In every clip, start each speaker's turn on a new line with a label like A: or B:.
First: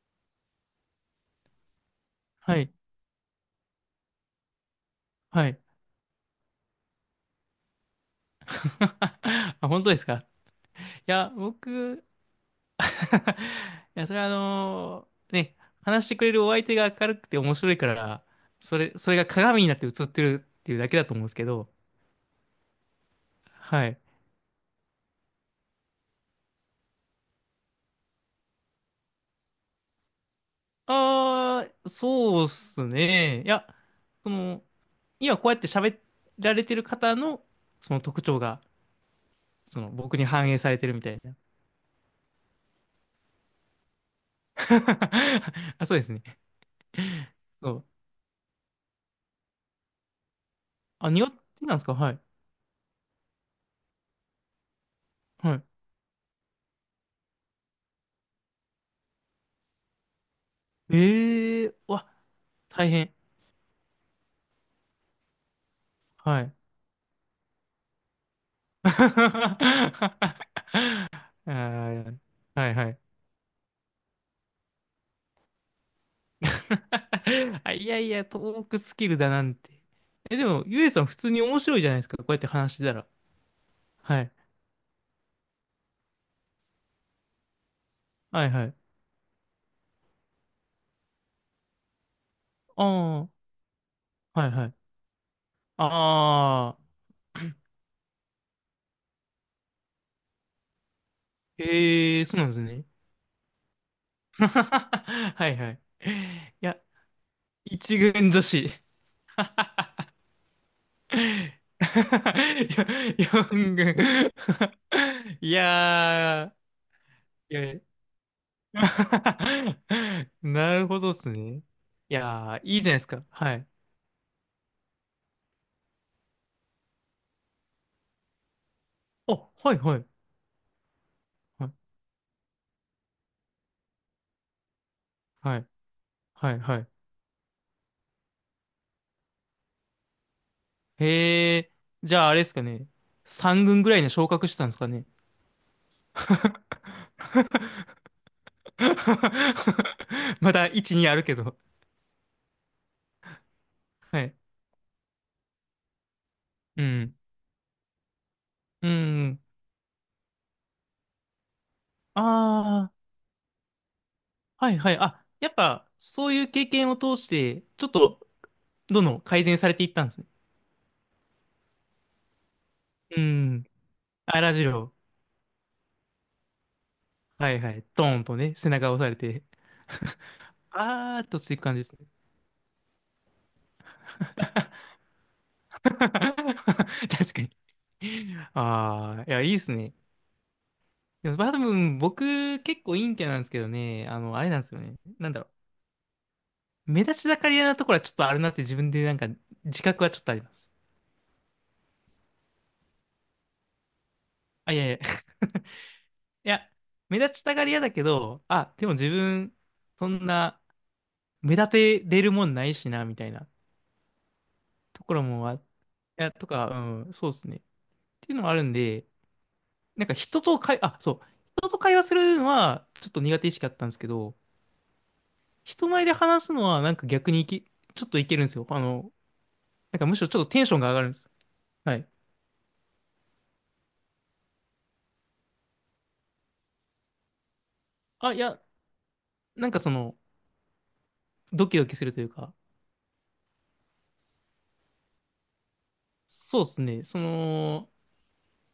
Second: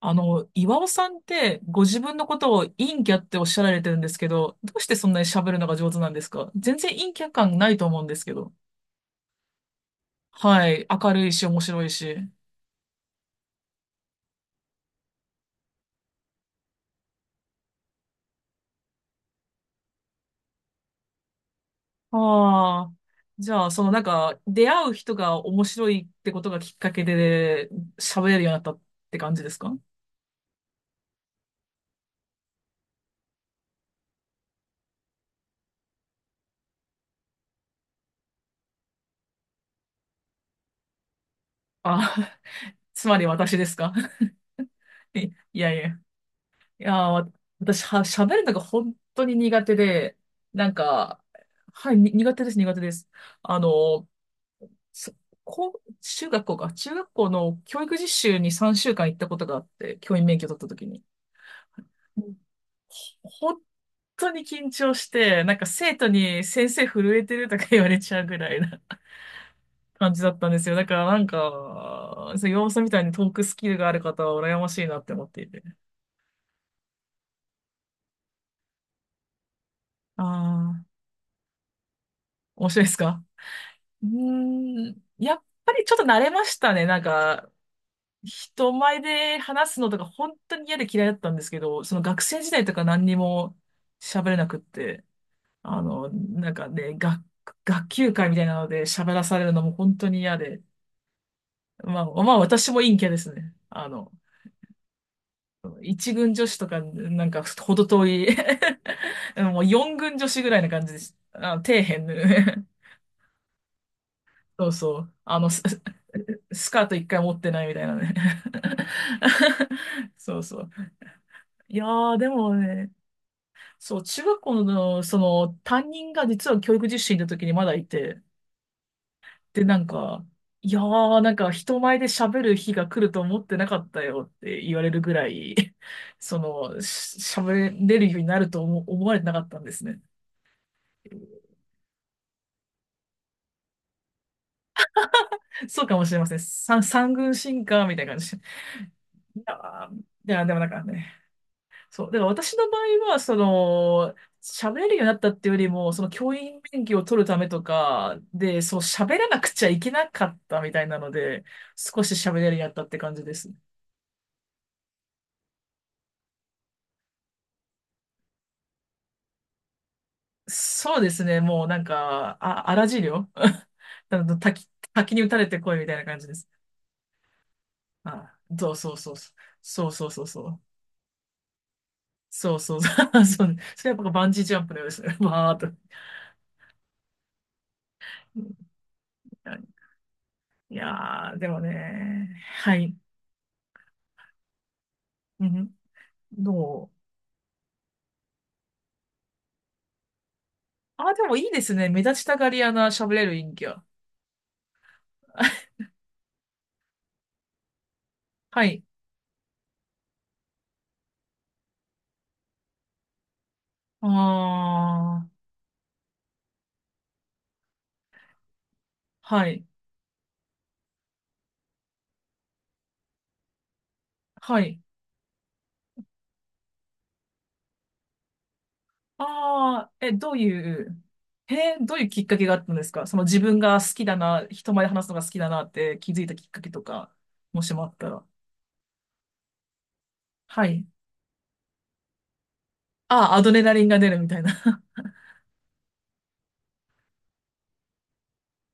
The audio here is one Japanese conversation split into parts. A: 岩尾さんってご自分のこと
B: は
A: を
B: い、
A: 陰キャっておっしゃられてるんですけど、どうしてそんなに
B: は
A: 喋る
B: い。
A: のが上手なんですか？全然陰キャ感ないと思うんですけど。
B: あ、本当ですか？い
A: はい。明る
B: や、
A: いし、面白い
B: 僕
A: し。
B: いや、それはね、話してくれるお相手が明るくて面白いから、それが鏡になって映ってるっていうだけだと思うんですけど、
A: ああ。じゃあ、そ
B: は
A: の
B: い。
A: なんか、出会う人が面白いってことがきっかけで喋れるようになったって感じですか？
B: ああ、そうっすね。いや、その、今こうやって喋られてる方の、その特徴が、その、僕に反映されてるみたいな。
A: あ、つまり私ですか？ いやい
B: あ、
A: や。
B: そう
A: い
B: ですね。
A: や、
B: そ
A: 私
B: う。
A: は、喋るのが本当に苦手で、なん
B: あ、
A: か、
B: 庭ってなんです
A: は
B: か？
A: い、
B: は
A: に
B: い。
A: 苦手です、苦手です。あの、そ
B: はい。
A: こう、中学校の教育実習に3週間行ったことがあって、教員免許取った時に。
B: ええー、うわ、
A: うん。
B: 大変。
A: ほ本当に緊張して、なんか生徒
B: は
A: に
B: い。
A: 先生震えてるとか言われちゃうぐらいな
B: あ
A: 感じだったんですよ。だからなん
B: ー
A: か、そう、
B: は
A: 要
B: い
A: 素
B: は
A: み
B: い。
A: たいにトークスキルがある方は羨ましいなって思っていて。
B: あ、いやいや、トークスキルだなんて。
A: あ
B: え、でも、ゆ
A: あ、
B: えさん普通に面白いじゃないですか。こうやって
A: 面
B: 話し
A: 白い
B: て
A: で
B: た
A: す
B: ら。
A: か？う
B: はい。
A: ーん、やっぱりちょっと慣れましたね。なんか、
B: はいは
A: 人
B: い。
A: 前で話すのとか本当に嫌で嫌いだったんですけど、その学生時代とか
B: あ
A: 何に
B: あ、
A: も喋れ
B: は
A: な
B: い
A: くっ
B: はい。
A: て、あ
B: あ
A: の、なんかね、
B: あ、
A: 学級会みたいなので喋らされるのも本当に嫌で、まあ、
B: ええー、
A: ま
B: そ
A: あ
B: うなんです
A: 私も
B: ね。
A: 陰キャですね。あの、
B: はいはい。い
A: 一軍女子と
B: や、
A: か、なんかほど
B: 一
A: 遠い。
B: 軍女子。
A: もう四軍女子ぐらいな感じで す。
B: い
A: あの、底辺ね。
B: や、四軍。
A: そうそう。
B: いや
A: スカート一回持っ
B: ー、
A: て
B: い
A: ないみ
B: や、
A: たいなね。そうそう。
B: なるほどっすね。
A: いや
B: い
A: ー、でも
B: やー、いいじ
A: ね、
B: ゃないですか。はい。
A: そう、中学校の、その、担任が実は教育実習の時にまだいて、
B: あ、
A: で、
B: は
A: な
B: い
A: ん
B: はい。
A: か、いやー、なんか
B: は
A: 人前で喋る日が来ると思ってなかったよって言われるぐら
B: い、
A: い、
B: はい、はい。はい。
A: 喋れるようになると思われてなかったんですね。
B: へえ、じゃああれですかね。3軍ぐらいに昇格してたんですかね。
A: そうかもしれません。三軍進化みたいな 感じ。いやー、いや、で
B: ま
A: もな
B: だ
A: んか
B: 1、2
A: ね、
B: あるけど。
A: そう。だから私の場合は、その、
B: はい。
A: 喋れるようになったっていうよりも、その教員
B: う
A: 免許を
B: ん。
A: 取るためとかで、そう
B: う
A: 喋ら
B: ん。
A: なくちゃいけなかったみたいなので、少し喋れるようになったっ
B: ああ、
A: て感じです。
B: はいはい。あ、やっぱ、そういう経験を通して、ちょっと、どんどん改善されていったんですね。
A: そうですね。もうなんか、あ、荒治
B: う
A: 療。
B: ん。
A: あの
B: あらじ
A: 滝、
B: ろ
A: 滝に打たれてこいみたいな感じです。
B: う。はいはい。ドーンと
A: あ、
B: ね、背
A: そう
B: 中
A: そ
B: を
A: う
B: 押さ
A: そう
B: れ
A: そう。
B: て。
A: そうそうそうそう。
B: あーっとついく感じですね。
A: そうそう。 そう。それはやっぱバンジージャンプのようですね。わーっと。
B: 確かに。ああ、いや、いいですね。
A: い
B: で
A: や
B: も、
A: ー、で
B: まあ、多
A: も
B: 分、
A: ね。
B: 僕、
A: は
B: 結構
A: い。
B: 陰キャなんですけどね、あの、あれなんですよね。なんだ
A: う
B: ろ
A: ん。ど
B: う。
A: う？
B: 目立ちたがり屋なところはちょっとあるなって自分でなんか、自覚はちょっとあります。
A: あ、でもいいですね。目立ちたがり屋な喋れる陰キャ。
B: あ、いやいや。いや、目立ちたがり屋だけど、
A: は
B: あ、
A: い。
B: でも自分、そんな、目立てれるもんないしな、みたいな
A: あ
B: ところ
A: あ、
B: もあ、いや、とか、うん、そうですね。っていうのもあるんで、
A: はい。
B: なんか人と会、あ、そう、人と会話するのはちょっと苦手意識あったんですけど、
A: はい。
B: 人前で話すのはなんか逆にいき、ちょっといけるんですよ。あの、
A: ああ、
B: なんか
A: え、
B: むしろ
A: ど
B: ち
A: う
B: ょっとテンション
A: い
B: が上が
A: う、
B: るんです。
A: え、ど
B: は
A: うい
B: い。
A: うきっかけがあったんですか？その自分が好きだな、人前で話すのが好きだなって気づいたきっかけとか、もしもあったら。
B: あ、いや、なんかその、
A: はい。
B: ドキドキするというか、
A: ああ、アドレナリンが出るみたいな。
B: そうですね、その、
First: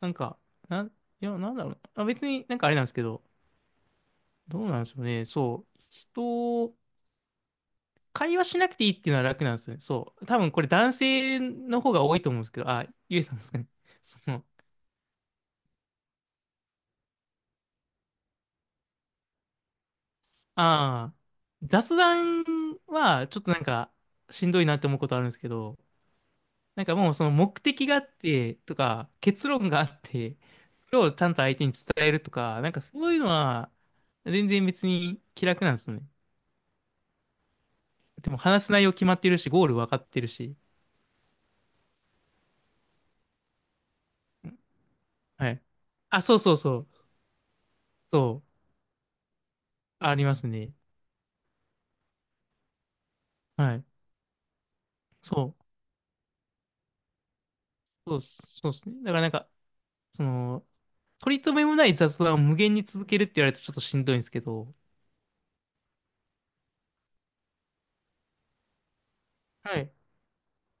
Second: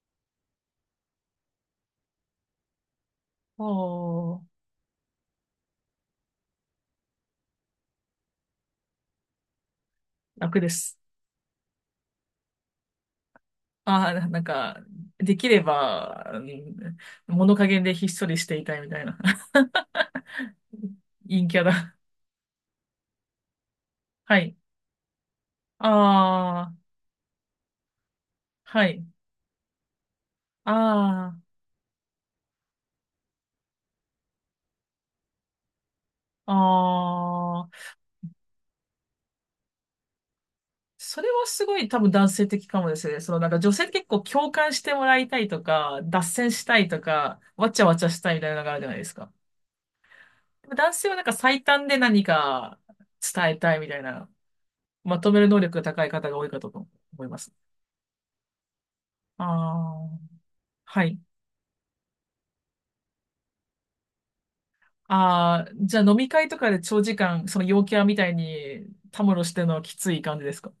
B: なんか、なん、いや、なんだろうな。あ、別になんかあれなんですけど、
A: おー、
B: どうなんでしょうね。そう、人、会話しなくていいっていうのは楽なんですよね。そう。多分
A: 楽
B: これ
A: で
B: 男
A: す。
B: 性の方が多いと思うんですけど、あ、ゆえさんですかね。
A: ああ、
B: そ
A: ななん
B: の、
A: か、できれば、うん、物陰でひっそりしていたいみたいな。
B: ああ、
A: 陰キャだ。
B: 雑談はちょっとなんか
A: は
B: しん
A: い。
B: どいなって思うことあるんですけど、
A: あ、
B: なんかもうその目的があってと
A: はい。
B: か結論があって、それをちゃ
A: あ
B: んと相手に伝えるとか、なんかそういうのは全然別に気楽なんですよね。
A: あ、ああ、
B: でも話す内容決まってるし、ゴール分かってるし。
A: それはすごい多分男性的かもですね。そのなんか女性って結構共感してもらいたい
B: は
A: と
B: い。
A: か、
B: あ、
A: 脱
B: そう
A: 線
B: そう
A: した
B: そ
A: いと
B: う。
A: か、わちゃわちゃした
B: そ
A: いみたいなの
B: う。
A: があるじゃないですか。
B: あります
A: で
B: ね。
A: も男性はなんか最短で何か伝えた
B: は
A: い
B: い。
A: みたいな、まとめ
B: そ
A: る能
B: う。
A: 力が高い方が多いかと思います。
B: そうですね。だからなんか、
A: ああ、
B: その、
A: はい。
B: 取り留めもない雑談を無限に続けるって言われるとちょっとしんどいんですけど、
A: ああ、じゃあ飲み会とかで長時間、その陽キャみたいにたむろしてるの
B: は
A: は
B: い。
A: きつい感じですか？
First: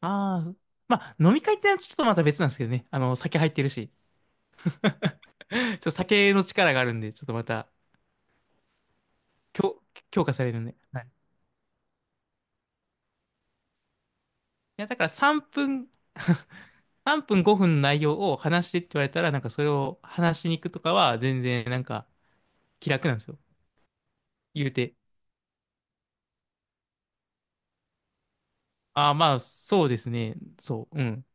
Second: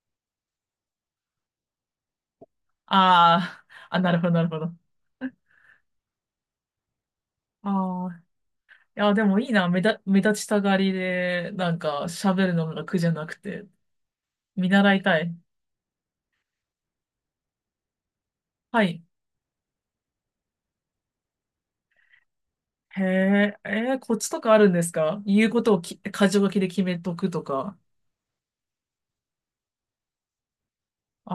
B: ああ、まあ、飲み会ってのはちょっとまた別なんですけどね。あの、酒入って
A: あ
B: るし。
A: あー、あ、なるほど、なるほど。
B: ちょっと酒の力があるんで、ちょっとまた、
A: あ、いや、でもいいな。
B: 強、
A: 目
B: 強化
A: 立
B: さ
A: ち
B: れ
A: た
B: るんで。
A: がり
B: はい。い
A: で、なんか喋るのが苦じゃなくて、見
B: や、
A: 習
B: だ
A: い
B: から
A: たい。
B: 3分、3分5分の内容を話して
A: は
B: って言
A: い。
B: われたら、なんかそれを話しに行くとかは、全然なんか気
A: へ
B: 楽なんですよ。
A: え、えーコツとかある
B: 言う
A: んです
B: て。
A: か？言うことをき、箇条書きで決めとくとか。
B: ああ、まあ、そうですね。そう、うん。
A: あ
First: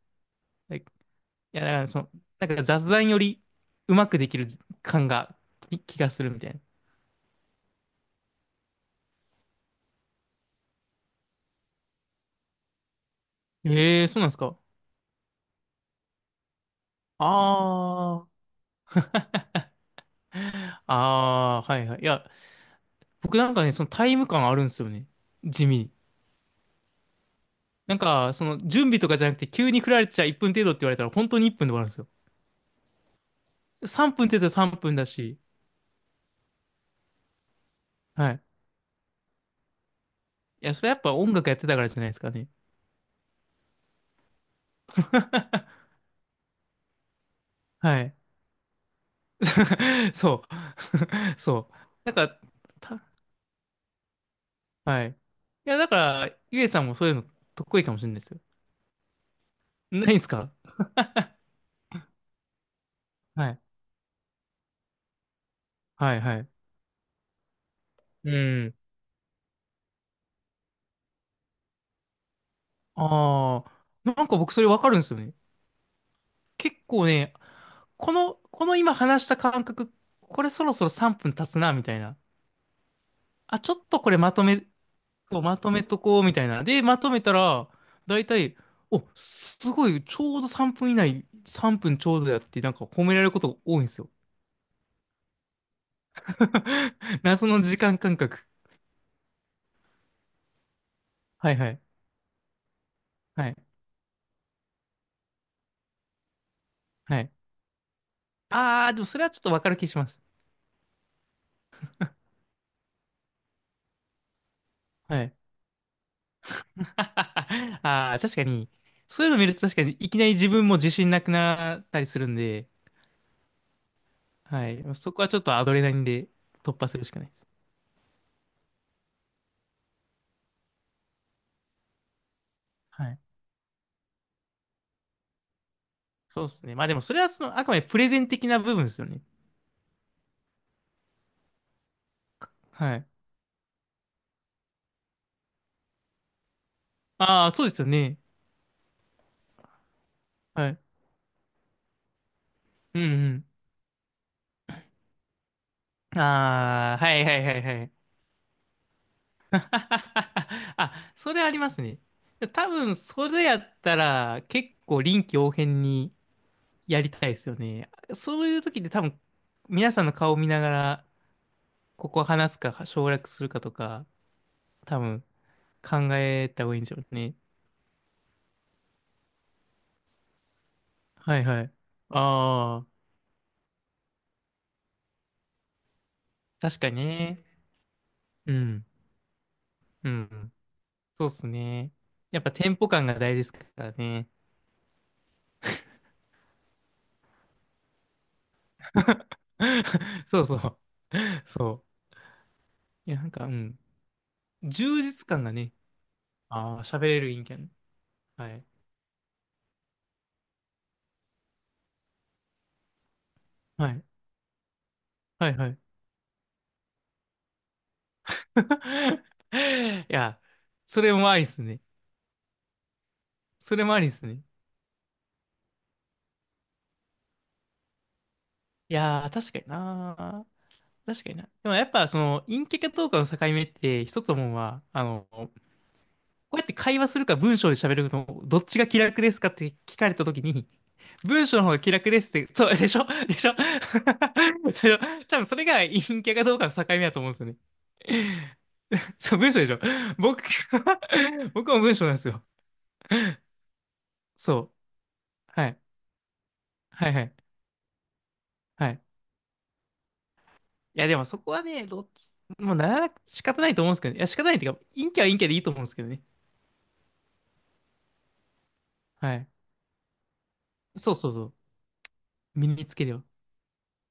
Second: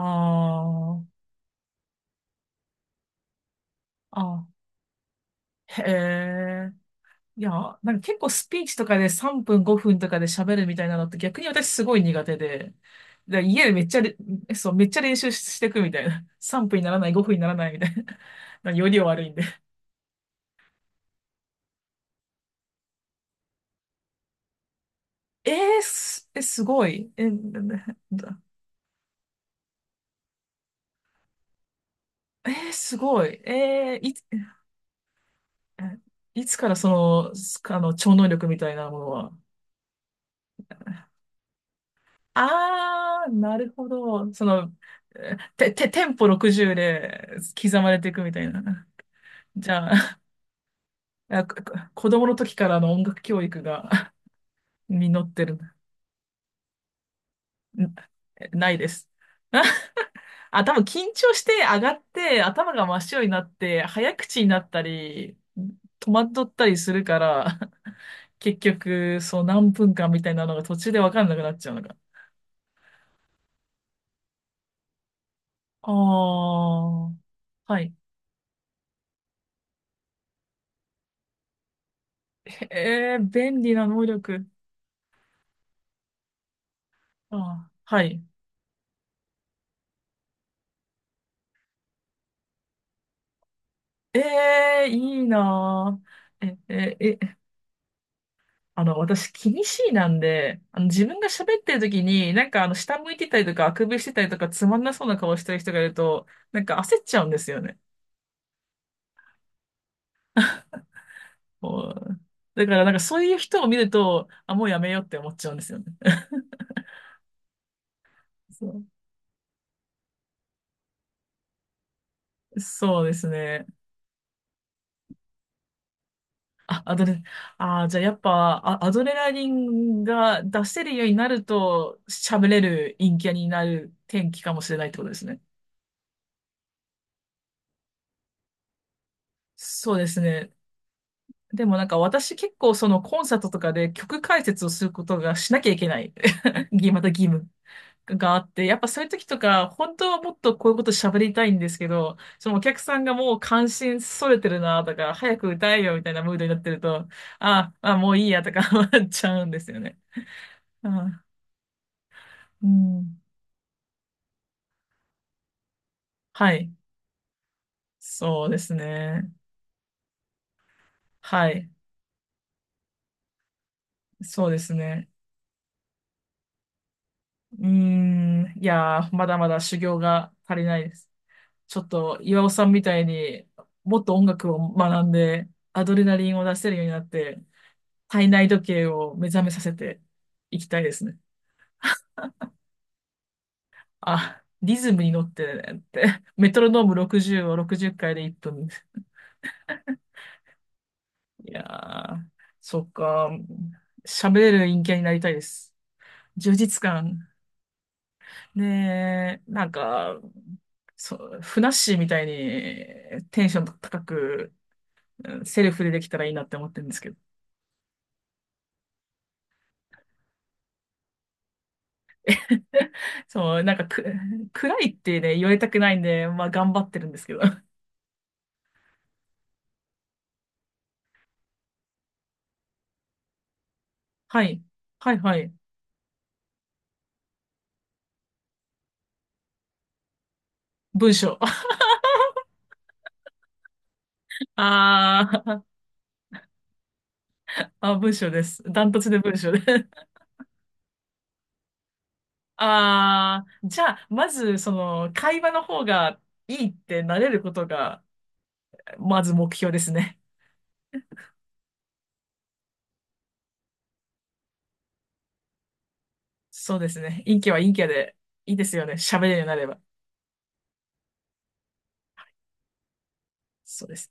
B: い、い
A: ー、
B: や、だからその、なんか雑談よりうまくでき
A: あ、
B: る感が、き
A: へ
B: 気がするみたいな。
A: え。いや、なんか結構スピーチとかで3分5分とかで喋るみたいなのって逆に私すごい苦手で、で家でめっちゃ
B: ええー、
A: れ、
B: そうなんですか？
A: そう、めっちゃ練習ししてくみたいな。3分にならない、
B: あ
A: 5分にならないみたい
B: あ。
A: な。より悪いんで。
B: ああ、はいはい。いや、僕なんかね、そのタイム感あるんですよね。
A: え
B: 地味
A: ー、
B: に。
A: え、すごい。え、なな
B: なんか、
A: だ、
B: その準備とかじゃなくて、急に振られちゃ1分程度って言われたら、本当に1分で終わるんですよ。
A: えーすごい。えーい
B: 3
A: つ、
B: 分って言ったら3分だし。
A: え、いつからその、あの、超能
B: はい。
A: 力みたいなものは。
B: いや、それやっぱ音楽やってたからじゃないですかね。
A: あー、なるほど。その、えて、て、テンポ60で刻まれ
B: は
A: てい
B: い。
A: くみたいな。じゃ あ、
B: そう。
A: あこ
B: そう。
A: こ子
B: なん
A: 供の
B: か、
A: 時からの音
B: た、
A: 楽教育が
B: はい。
A: 実
B: い
A: ってる。ん、
B: や、だから、ゆえさんもそういうの得意かもしれないですよ。
A: ないです。
B: ないですか？
A: あ、多分緊張して上がって頭が真っ白になっ
B: はい。
A: て早口になったり戸
B: はい、は
A: 惑っ
B: い。
A: たりするから、
B: う
A: 結
B: ん。
A: 局そう何分間みたいなのが途中で分かんなくなっちゃうのが。
B: ああ、なんか僕それわかるんですよね。
A: あ
B: 結
A: あ、
B: 構ね、
A: はい。
B: この今話した感覚、これそろそろ3分経つな、みたいな。
A: えー、便
B: あ、ちょ
A: 利
B: っ
A: な
B: と
A: 能
B: これまと
A: 力。
B: め、まとめとこう、みたいな。で、まとめたら、
A: あー、は
B: だ
A: い。
B: いたい、お、すごい、ちょうど3分以内、3分ちょうどやって、なんか褒められることが多いんですよ。
A: えー、いいなー。え、え、え、
B: 謎の時間感覚。
A: あの、私、気にしいなんで、あの、自分が
B: はい
A: 喋っ
B: は
A: てる
B: い。
A: 時に、なんか、あの、下向いてたり
B: は
A: と
B: い。
A: か、あくびしてたりとか、つまんなそうな顔してる人がいると、なんか焦っち
B: は
A: ゃうん
B: い。
A: ですよね。
B: あー、でもそれはちょっとわかる気します。
A: こう、だからなんかそういう人を見ると、あ、もうやめようって
B: は
A: 思
B: い。
A: っちゃうんですよね。
B: あー、確かに、
A: そ
B: そういうの見ると確かに、いきなり自分も自信なくなったりするん
A: う、
B: で、
A: そうですね。
B: はい。そこはちょっとアドレナリンで突
A: あ、
B: 破
A: ア
B: す
A: ド
B: るしか
A: レ、
B: ないです。
A: あー、じゃあやっぱ、あ、アドレナリンが出せるようになると、喋れる
B: は
A: 陰
B: い。
A: キャになる天気かもしれないってことですね。
B: そうですね。まあでもそれはその、あくまでプレゼン的な部分ですよね。
A: そうですね。でもなんか私結構そ
B: は
A: の
B: い。
A: コンサートとかで曲解説をすることがしなきゃいけない。また義
B: あ
A: 務。
B: あ、そうですよね。
A: があって、やっぱそういう時とか、本当はもっとこ
B: は
A: ういう
B: い。
A: こと喋りたいんですけど、そのお客さ
B: うん
A: んがもう
B: う
A: 関心それてるなとか、早く歌えよみたい
B: ん。
A: なムードになってる
B: ああ、
A: と、
B: はいはいはい
A: あ
B: はい。
A: あ、もういいやとか 思っちゃうんですよね。
B: あ、
A: あ、
B: それありますね。
A: う
B: 多分、
A: ん。
B: それやったら結構臨機応変に
A: はい。
B: やりたいですよね。そ
A: そ
B: う
A: う
B: い
A: で
B: う
A: す
B: 時で多分、
A: ね。
B: 皆さんの顔を見ながら、
A: はい。
B: ここ話すか省略するかとか、
A: そうです
B: 多
A: ね。
B: 分考えた方がいいんでしょうね。
A: うーん。いやー、まだまだ修行が足りないです。
B: はいはい。
A: ちょっと、岩尾さんみ
B: ああ、
A: たいにもっと音楽を学んで、アドレナリンを出せる
B: 確
A: よう
B: か
A: に
B: に
A: なって、
B: ね。
A: 体内
B: う
A: 時
B: ん。
A: 計を目覚めさせて
B: うん。
A: いきたいですね。
B: そうっすね。やっぱテンポ感が大事ですからね。
A: あ、リズムに乗ってねって。メトロノーム60を60回で一分。
B: そう。
A: いや
B: そ
A: ー、そっ
B: う。いや、な
A: か。
B: んか、うん。
A: 喋れる陰キャ
B: 充
A: になり
B: 実
A: たいで
B: 感がね。
A: す。充
B: あ
A: 実
B: あ、喋れ
A: 感。
B: る陰キャン。はい。
A: ねえ、なんか、そう、ふなっしーみたいにテンション
B: は
A: 高
B: い。
A: く、うん
B: はい
A: セ
B: は
A: ル
B: い。
A: フでできたらいいなって思ってるんですけど。
B: いや、それもありっすね。
A: そう、なん
B: そ
A: か
B: れもあ
A: く、
B: りっすね。
A: 暗いってね、言われたくないんで、まあ頑張ってるんですけど。
B: いやー、確かになー。確かにな。でもやっぱ、その、陰キャかどうかの境目って、一つ
A: は
B: 思うの
A: い。
B: は、あ
A: はい
B: の、
A: はい。
B: こうやって会話するか文章で喋るの、どっちが気楽ですかって聞かれたときに、
A: 文章。
B: 文章の方が気楽ですって、そう、でしょ？ でしょ？ それ
A: あ
B: 多分そ
A: ー、
B: れが陰キャかどうかの境目だと思うんですよね。
A: あ、文章です。ダントツで 文
B: そう、
A: 章
B: 文章
A: で。
B: でしょ？ 僕、僕も文章なんですよ。
A: ああ、じゃあ、まず、そ
B: そう。
A: の、会話の
B: はい。
A: 方がいいって
B: はい
A: な
B: は
A: れ
B: い。
A: ることが、
B: はい。
A: まず目標ですね。
B: いや、でもそこはね、どっち、もうなら、仕方ないと思うんですけどね。いや、仕方ないっていうか、陰キャは陰キャでいいと思うんですけどね。
A: そうですね。陰キャは陰キャで、いいですよね。喋れる
B: は
A: ように
B: い。
A: なれば。
B: そう。身につければ。
A: そうです。